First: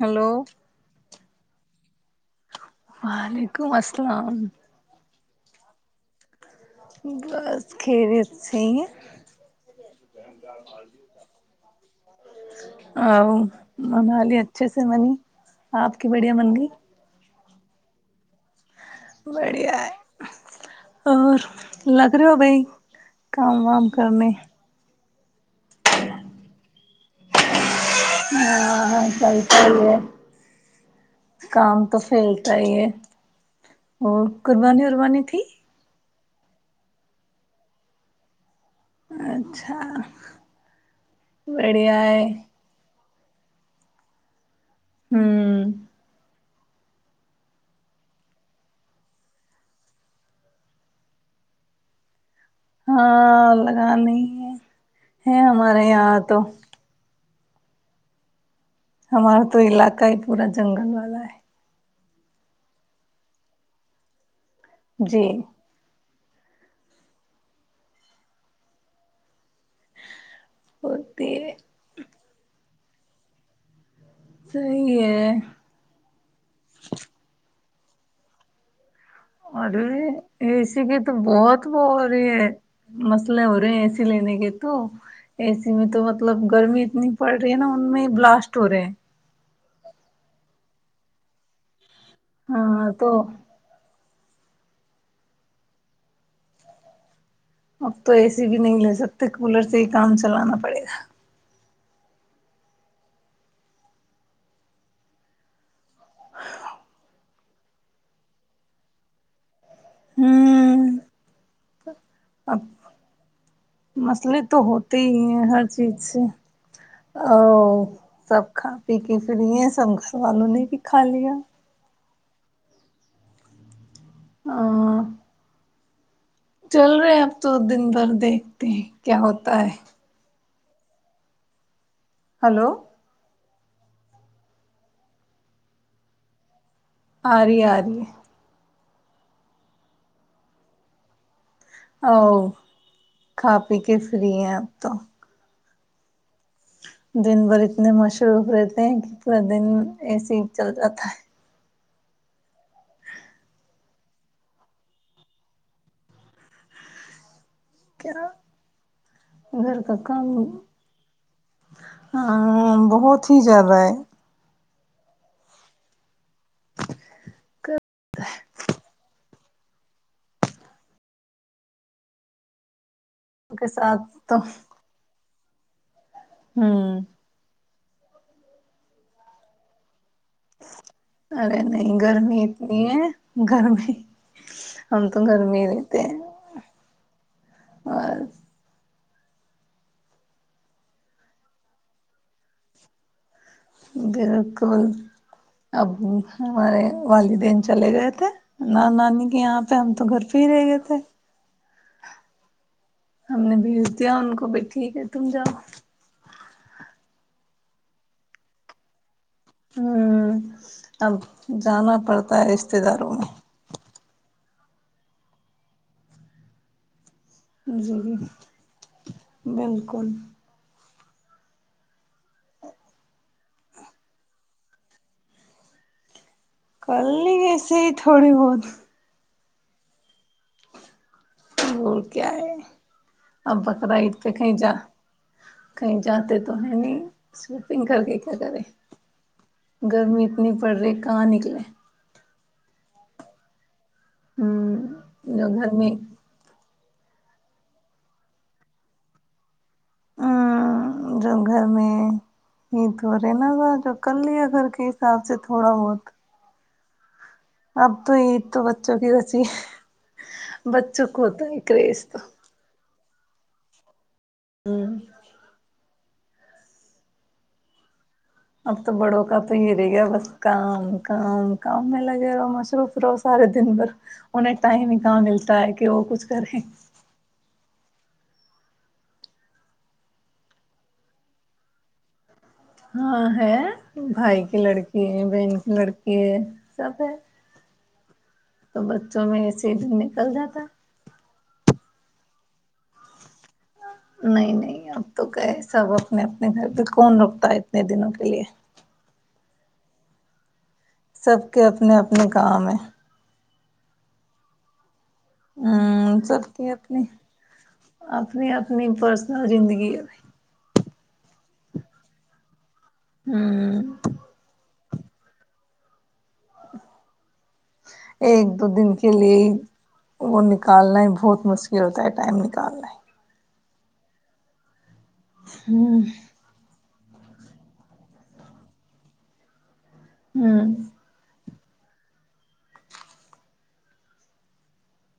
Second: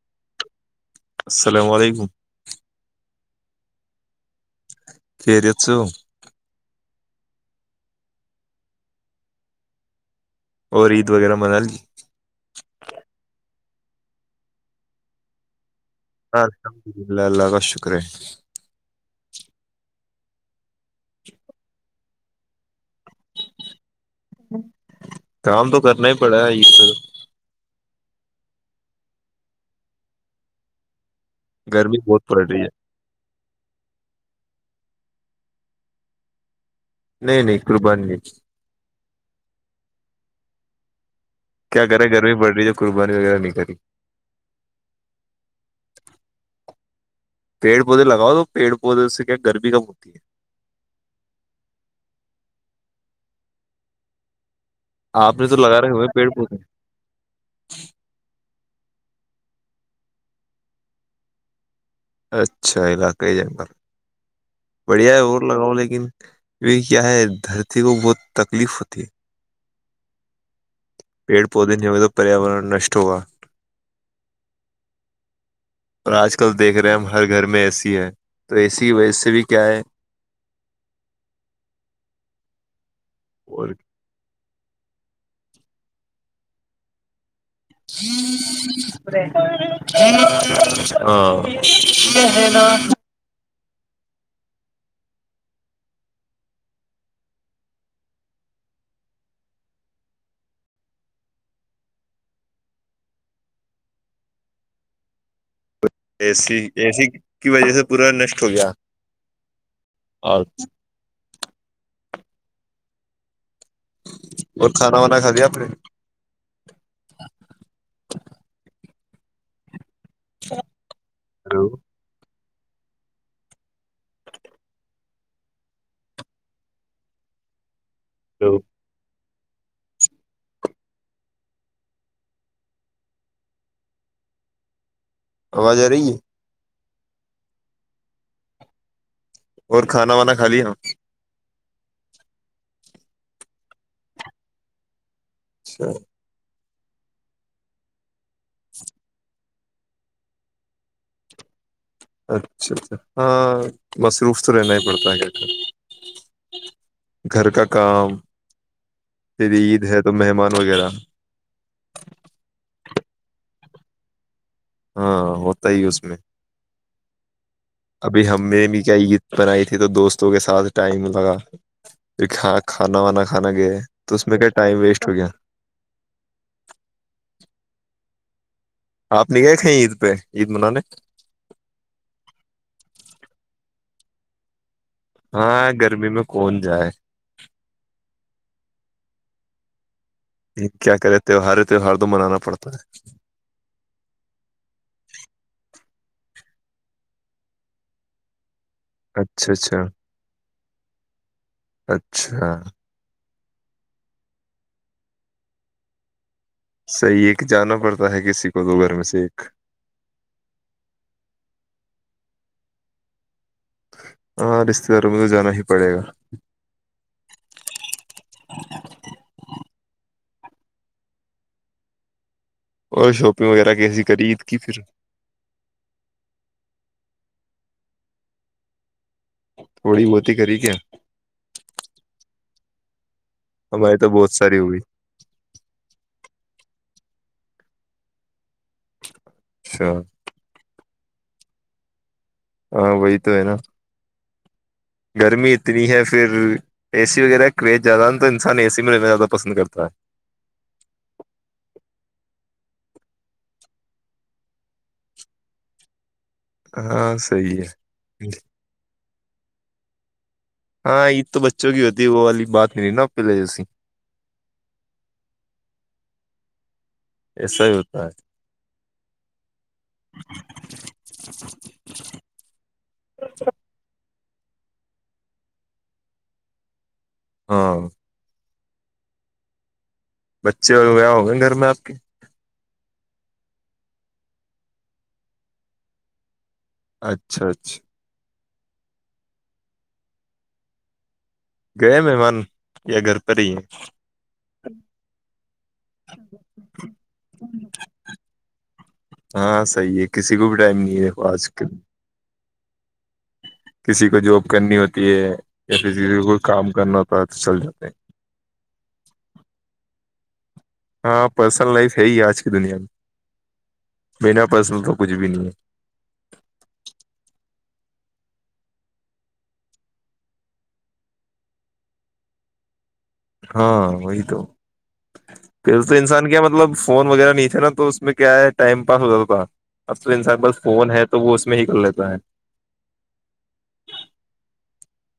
hello السلام علیکم وعلیکم السلام خری سو بس کھیریسح ہے اور عید وغیرہ من لی آؤ منالی اچھے سے بنی ال ححمدلہ اللہ بہ شکریہ بڑھیا ہے اور لگ رہے ہو بھائی کام وام کرنے کام تو کرنا ہی پڑا ہے ا پھر ہاں ہ سبح ہی ہے کام تو گرمی بہت پڑ پھیلتا رہی ہی ہے اور قربانی ہو بانی ت نہیں نہیں قربانی نہیں اچھا کیا بڑھیا کرے ہے گرمی بڑ رہی ہےئی زبانی وغہ نہیں کری ہوں پیڑ پودے لگاؤ تو پیڑ پودے سے کیا گرمی کم ہوتی ہے ہاں لگے ہے آپ ہے نے تو لگا ہمارے رہے ہو یہاں پیڑ تو پودے [unintelligible] ہمارا تو علاقہ ہی پورا جنگل والا ہے اچھا علاقائی جنگل بڑھیا ہے اور جی لگاؤ لیکن یہ کیا ہے دھرتی کو بہت تکلیف ہوتی ہے [unintelligible] ہوتی پیڑ ہے پودے جو ہو تو [unintelligible] پریاورن نشٹ ہوگا صحیح ہے [unintelligible] اور آج کل دیکھ رہے ہیں ہم ہر گھر میں ایسی [unintelligible] ہے تو ایسے [unintelligible] ارے اے سی کی تو بہت ہو رہی ہے مسئلے ہو اور رہے اے سی لینے کے تو [unintelligible] اے سی میں تو مطلب گرمی اتنی [unintelligible] پڑ رہی ہے نا ان میں بلاسٹ ہو رہے ہیں [unintelligible] او [unintelligible] ہے نا ہاں [unintelligible] تو اب تو اے سی بھی نہیں لے سکتے کولر سے ہی کام چلوانا پڑے گا [unintelligible] اے س اے سی کی وجہ سے پورا نشٹ ہو گیا [unintelligible] اور [unintelligible] تو اب [unintelligible] مسئلے تو اور ہوتے کھانا وانا ہی کھا لیا ہیں آپ ہر نے چیز سے ا سب کھ [unintelligible] پیک کے فھر یہ سب کر [unintelligible] تو آلو نے بھی کا لیا [unintelligible] ہلو ہ [unintelligible] چل رہے ہیں اب تو دن [unintelligible] ہلو، دیکھتے ہیں کیا ہوتا [unintelligible] ہوت ہے [unintelligible] ہلو [unintelligible] آواز آ رہی ہے [unintelligible] آ رہ آ رہے اور کھانا وانا کھا لی ن او کھا پی کے فری ہیں اب تو اچھا دن بھر اتنے مشروف رہتے ہیں کہ پورا دن ایسے ہی چل جاتا ہے اچھا اچھا ہاں مصروف تو رہنا ہی پڑتا ہے کیا کر گھر کا کام کیا پھر گھر عید کا ہے تو کام مہمان وغیرہ ہاں بہت ہی زیادہ ہے ہاں ہوتا ہی اس میں گھر ابھی ہمیں بھی کیائی پر آئی تھی تو دوستوں کے ساتھ ٹائم لگا پ کا کھانا وانا کھانا کے گئے ساتھ تو اس میں کیا ٹائم ویسٹ ہو گیا ہوں آپ ن کہے کہیں عید پہ عید منانے ارے نہیں گرمی اتنی ہے گرمی ہاں گرمی ہیں میں کون جائے اور کیا کرے تہوہار تہوار تو منانا پڑتا ہے بالکل اب ہمارے والدین چلے گئے تھے نہ نانی کے اچھا یہاں پہ اچھا ہم تو گھر پہ ہی رہے گئے تھے مھے اچھا ہم نے بھیج دیا ان کو بھی ٹھیک ہے تم جاؤ صحیح ہے کہ جانا پڑتا ہے کسی کو دو گھر میں سے ایک ہوں اب جانا پڑتا ہے رشتے داروں میں ہاں رشتے داروں مھ تو جانا ہی پڑے گا جیی بینکل اور شاپنگ وغیرہ کیسی کرریید کی پھر کر لی گےسے ہی تھوڑی بہت تھوڑی موتی کری کیا اور کیا ہے ا بکرا ہماری تو عید کے بہت کہیں ساری ہو جا گئی کہیں جاتے تو ہے نہیں سوپنگ کر کے کیا کرے اچھا گرمی اتنی پڑ رہی کہاں نکلے ہاں وہی تو ہے نا ہوں گرمی جو گھر اتنی میں ہے پھر اے سی وغیرہ کریز زیادہ ن تو انسان ا سی میں رہیننا زیادہ پسند کرتا ہے ہ جو گھر میں ہی تو رہے ناذا جو کر لیا گھر کے حساب سے تھوڑا بہت ہاں صحیح اب تو ہے عید تو بچوں کی جی ہاں یہید تو بچوں کی ہوتی ہے تو وہ والی بات ہی نہیں نا پل ہاں ایسا ہی ہوتا ہے اب تو بڑوں کا تو ہی رہ گیا بس کام کام کام میں لگے رہو مصروف رہو سارے دن بھر انہیں ٹائم ہی کہاں ملتا ہے کہ وہ کچھ کرے ہاں بچے اور وغیرہ ہوں گئے گھر میں آپ کے ہاں ہے بھائی کی لڑکی ہے بہن کی لڑکی ہے سب ہے اچھا اچھا تو بچوں میں ایسے ہی دن نکل جاتا گئے مہمان یا گھر پر ہی ہیں نہیں نہیں اب تو کہ سب اپنے اپنے گھر پہ کون رکتا ہے اتنے دنوں کے لیے ہاں صحیح ہے کسی کو بھی ٹائم نہیں ہے دیکھو سب آج کے کل اپنے اپنے [inaudible] کسی کو جاب کرنی ہوتی ہے یا پھر کسی ہوں کو کوئی سب کی کام کرنا اپنی ہوتا ہے تو چل جاتے ہیں اپنی اپنی پرسنل زندگی ہے ہاں پرسنل لائف ہے ہی آج کی دنیا میں ہ بنا پرس میں تو کچھ بھی نہیں ہے ایک دو دن کے لیے وہ نکالنا ہی بہت مشکل ہوتا ہے ٹائم نکالنا ہاں وہی تو پھر تو ہ انسان کیا مطلب فون وغیرہ نہیں تھاے نا تو اس میں کیا ہے ٹائم پاس ہو جاتا تھا اب تو انسان بس ہ فون ہے تو وہ میں ہی کر لیتا ہے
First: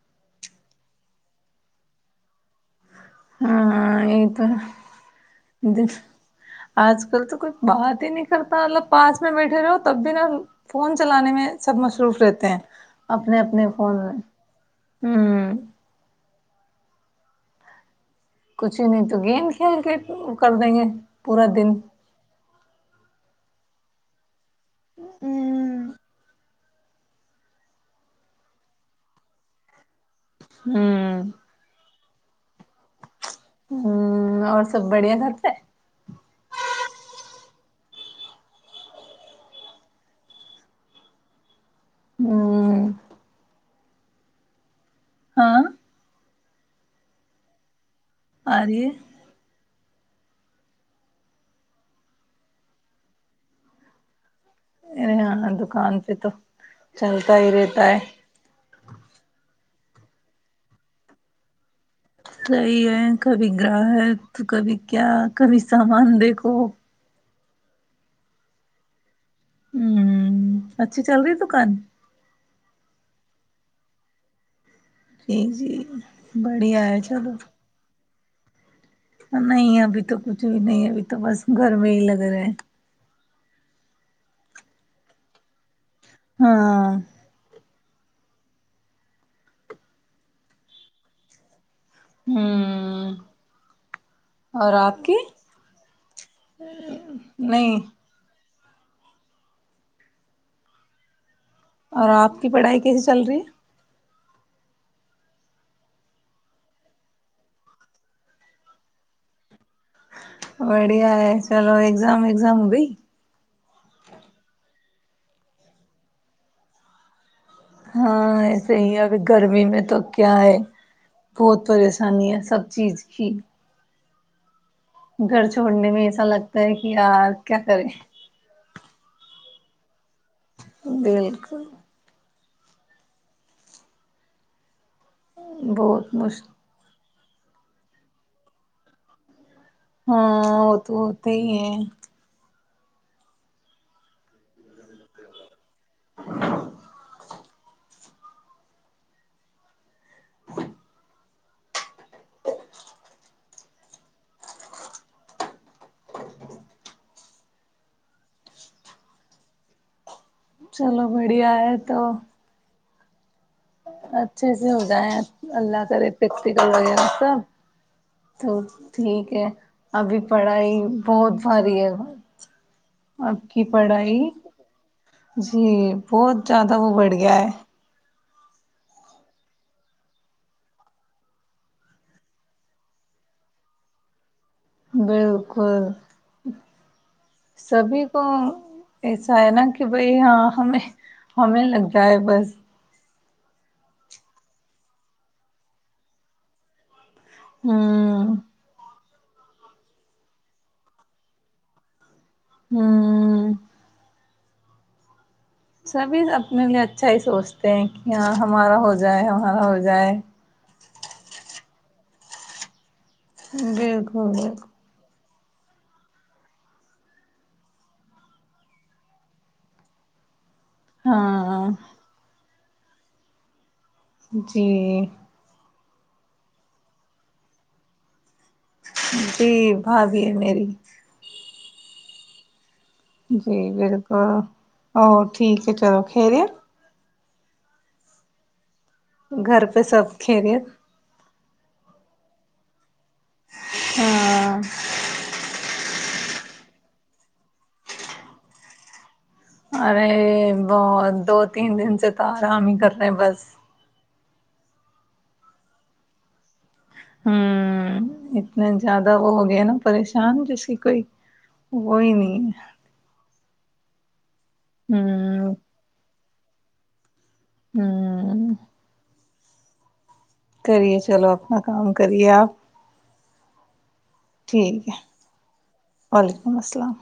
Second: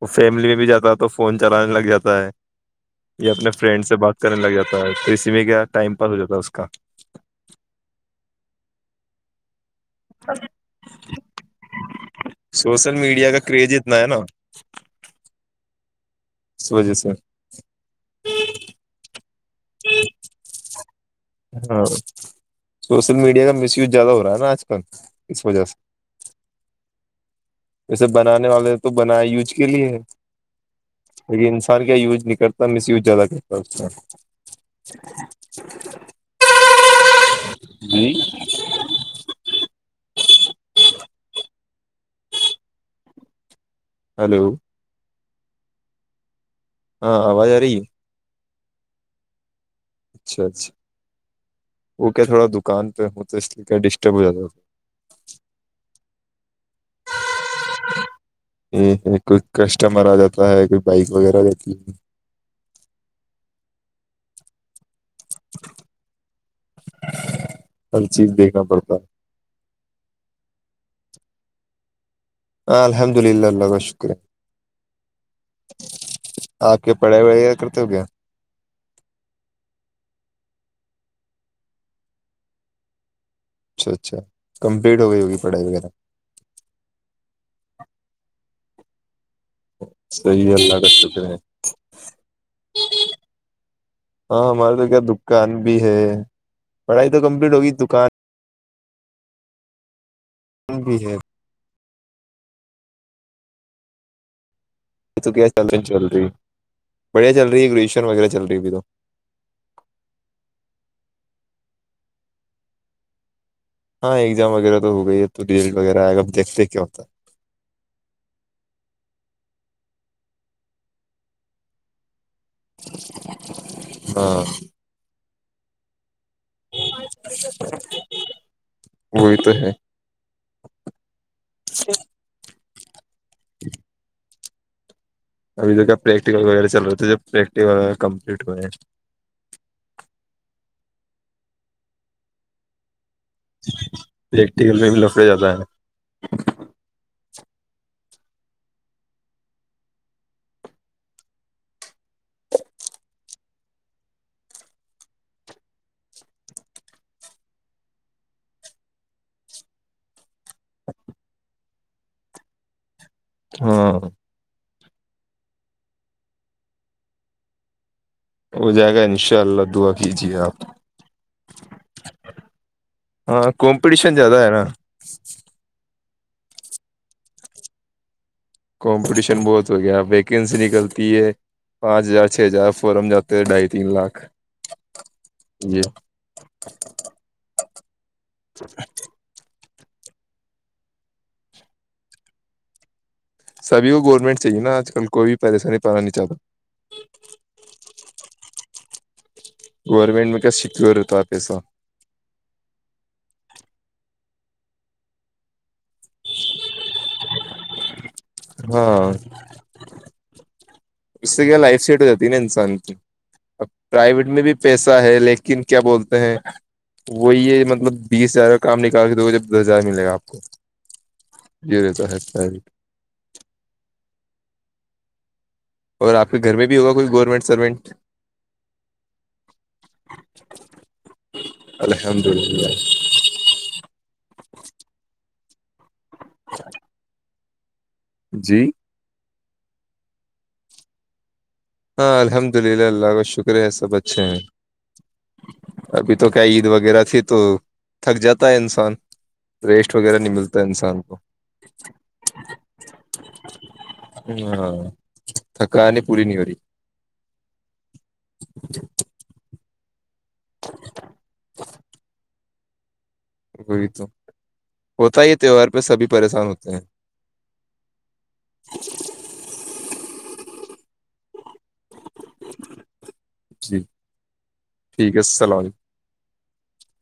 وہ فیملی میں بھی جاتا ہے تو فون چلانے لگ جاتا ہے یا اپنے فرینڈ سے ہاں بات یہی کرنے تو لگ جاتا ہے تو اسی میں کیا د ٹائم پاس ہو جاتا ہے اس کا آج کل تو کوئی بات ہی نہیں کرتا ملب پاس میں بیٹھے رہو تب بھی نا فون چلانے میں سب مصروف رہتے ہیں سوشل میڈیا اپنے کا اپنے کریز فون اتنا ہے میں نا ہ سو جی سر کچھ بھی نہیں تو گ ک کے کر دیں گے پورا دن مڈیا کا مس وز زیاہ ہوا ن سر اس وجہ سے جیسے بنانے والے تو بنائے یوج کے لیے ہے ہوں لیک انسان کیا یوج کرتا مس وز زیادہ ہوں اور سب بڑھیا گھر پہ [unintelligible] جی ہوں ہلو ہاں ہاں آواز آ رہی ہے آ رہ اچھا اچھا وہ کیا تھوڑا دکان پہ ہو تو اس لیے کیا ڈسٹرب ہو جاتا ا دکان پہ تو چلتا ہی رہتا ہے کمر آ جاتا ہے کوئی بائک وغیرہ جی ہے صحیح ہے کبھی گراہ ہے تو کبھی کیا کبھی سامان دیکھو ہر چیز دیکھنا پڑتا ہے ہوں اچھی چل رہی دکان الحمد للہ اللہ کا شکریہ جی جی بڑھیا آپ کے ہے پڑھائی چلو وغیرہ کرتے ہو کیا نہیں ابھی تو کچھ بھی نہیں ابھی تو بس گھر میں ہی لگ رہے ہیں اچھا اچھا کمپلیٹ ہو گئی ہوگی پڑھائی وغیرہ ہاں [inaudible] صحیح اللہ کا شکر ہے ہوں ہاں اور ہمارے تو آپ کیا کی دکان بھی ہے پڑھائی تو کمپلیٹ ہوگی نہیں دکان بھی ہے [unintelligible] اور آپ کی پڑھائی کیسی چل رہی ہے یہ تو کیا چل رہا چل رہی بڑھیا چل رہی ہے گریجشن وغیرہ چل رہی ہے ابھی تو بڑھیا ہے چلو ایگزام وگزام ہو گئی ہاں ایگزام وغیرہ تو ہو گئی ہے تو ریزلٹ وغیرہ آئے گا اب دیکھتے کیا ہوتا ہے ہاں ایسے ہی ہے اب گرمی میں تو کیا ہے بہت پریشانی ہے سب چیز کیھی ہاں گھر چھوڑنے میں اچھا لگتا ہے کہ یار کیا کریں وہی تو ہے بالکل [inaudible] ابھی کا بہت پریکٹیکل مشک وغیرہ چل رہا تھا جب پریکٹیکل وغ کمپلیٹ ہوئے ہیں ہاں وہ تو ہوتے ہی ہے ایک ٹیل میں بھی لپڑا جاتا ہے [inaudible] [inaudible] چلو بڑھیا ہے تو ہاں ہویا اللہ کر پیکٹیکل وغیرہ سب تو ہو جائے گا ان ٹھیک شاء ہے اللہ دعا ابھی کیجیے آپ پڑھائی بہت بھاری ہے اب ہاں کی کمپٹیشن پڑھائی زیادہ ہے نا جی بہت زیادہ وہ بڑھ گیا ہے کمپٹیشن بہت ہو گیا ویکینسی نکلتی ہے پانچ ہزار چھ ہزار فورم جاتے ہیں ڈھائی تین لاکھ یہ بالکل سبھی ا ایسا ہے ن کہ بھائی ہاں ہمیں ہمیں لگ جائے بس سبھی کو گورنمنٹ چاہیے نا آج کل کوئی بھی پریشانی پانا نہیں چاہتا ہاں گورمنٹ میں کا سیکیور ہوتا ہے پیسا ہوں سبھی اپنے لیے اچھا ہی سوچتے ہیں کہ یہاں ہمارا ہو ہاں جائے ہمارا ہو جائے اس سے کیا لائف سیٹ ہو جاتی ہے نا انسان کی اب پرائیویٹ بالکل میں بھی بالکل پیسہ ہے لیکن کن کیا بولتے ہیں وہی مطلب بیس ہزار کا کام نکال کے دے جب دس ہزار ملے گا آپ کو ہاں یہ رہی تو ہے س جی اور آپ کے گھر میں بھی ہوگا کوئی گورنمنٹ سرونٹ جی بھ بھی ہے میری الحمد للہ جی بالکل اور ٹھیک ہے چلو خیر جی گھر پہ سب کھیلے ہاں الحمد للہ اللہ اللہ کا شکر ہے سب اچھے ہیں ہاں ابھی تو کیا عید وغیرہ تھی تو تھک جاتا ہے انسان ریسٹ ارے وغیرہ نہیں ملتا ہے انسان بہت کو دو تین دن سے تو آرام ہی کر رہے بس ہاں تھکا نے پوور نہیں ہوی ہوں اتنے زیادہ وہ ہو گیا نا پ چان جس کی کوئی وہ ہی نہیں ہے وہئی تو ہے ہوتا ہی ہ تہوار پہ سبھی پریشان ہوتے ہیں ہ اچی کریے چلو اپنا کام کریا جی ٹھیک ہے وعلیکم السلام